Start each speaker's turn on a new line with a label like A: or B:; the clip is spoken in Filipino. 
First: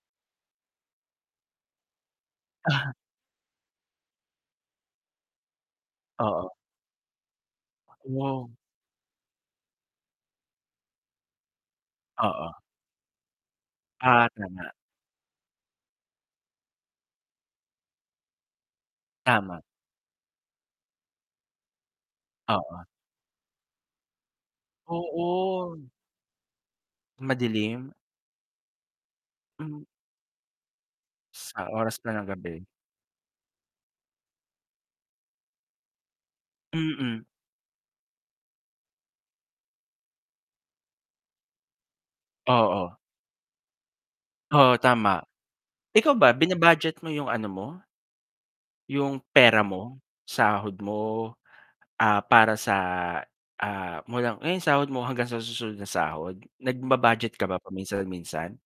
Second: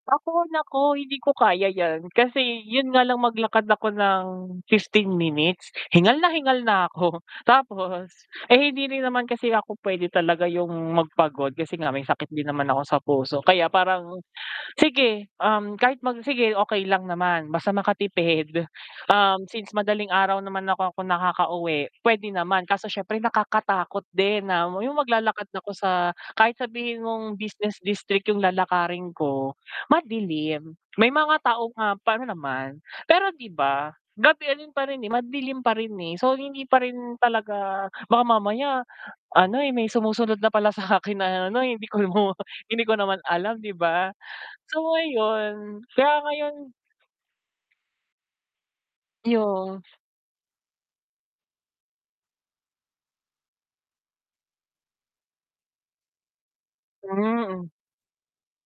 A: Ako, naku, hindi ko kaya 'yan. Kasi 'yon
B: Ah.
A: nga lang maglakad ako ng 15 minutes, hingal na
B: Oo.
A: hingal na ako. Tapos,
B: [unintelligible]
A: eh, hindi rin naman kasi ako puwede talaga 'yong magpagod kasi nga may sakit din
B: Oo.
A: naman ako sa puso. Kaya parang
B: Ah, tama.
A: sige, um, kahit mag sige, okey lang naman basta makatipid. Um,
B: Tama.
A: since madaling araw naman ako ako nakakauwi, puwede naman.
B: Oo.
A: Kaso siyempre nakakatakot din na 'yong maglalakad na ako
B: Oo.
A: sa kahit sabihin mong business
B: Madilim?
A: district 'yong lalakarin ko,
B: Hmm.
A: madilim. May mga
B: Sa
A: taong,
B: oras
A: um,
B: pa
A: pa'no
B: ng gabi.
A: naman. Pero, 'di ba, gabi rin pa rin, eh. Madilim pa rin, eh. So, hindi pa rin
B: Mm.
A: talaga baka mamaya ano, eh, may sumusunod na pala sa akin na ano, eh, hindi hi mo hindi ko
B: Oo.
A: naman alam, 'di ba?
B: Oo,
A: So,
B: tama.
A: ngayon kaya
B: Ikaw ba
A: ngayon
B: bina-budget mo 'yong ano mo, 'yong pera
A: 'Yong
B: mo? Sahod mo, ah, para sa, ah, mo lang iyong sahod mo hanggang sa susunod na sahod? Nagba-budget ka ba
A: Mm.
B: paminsan-minsan?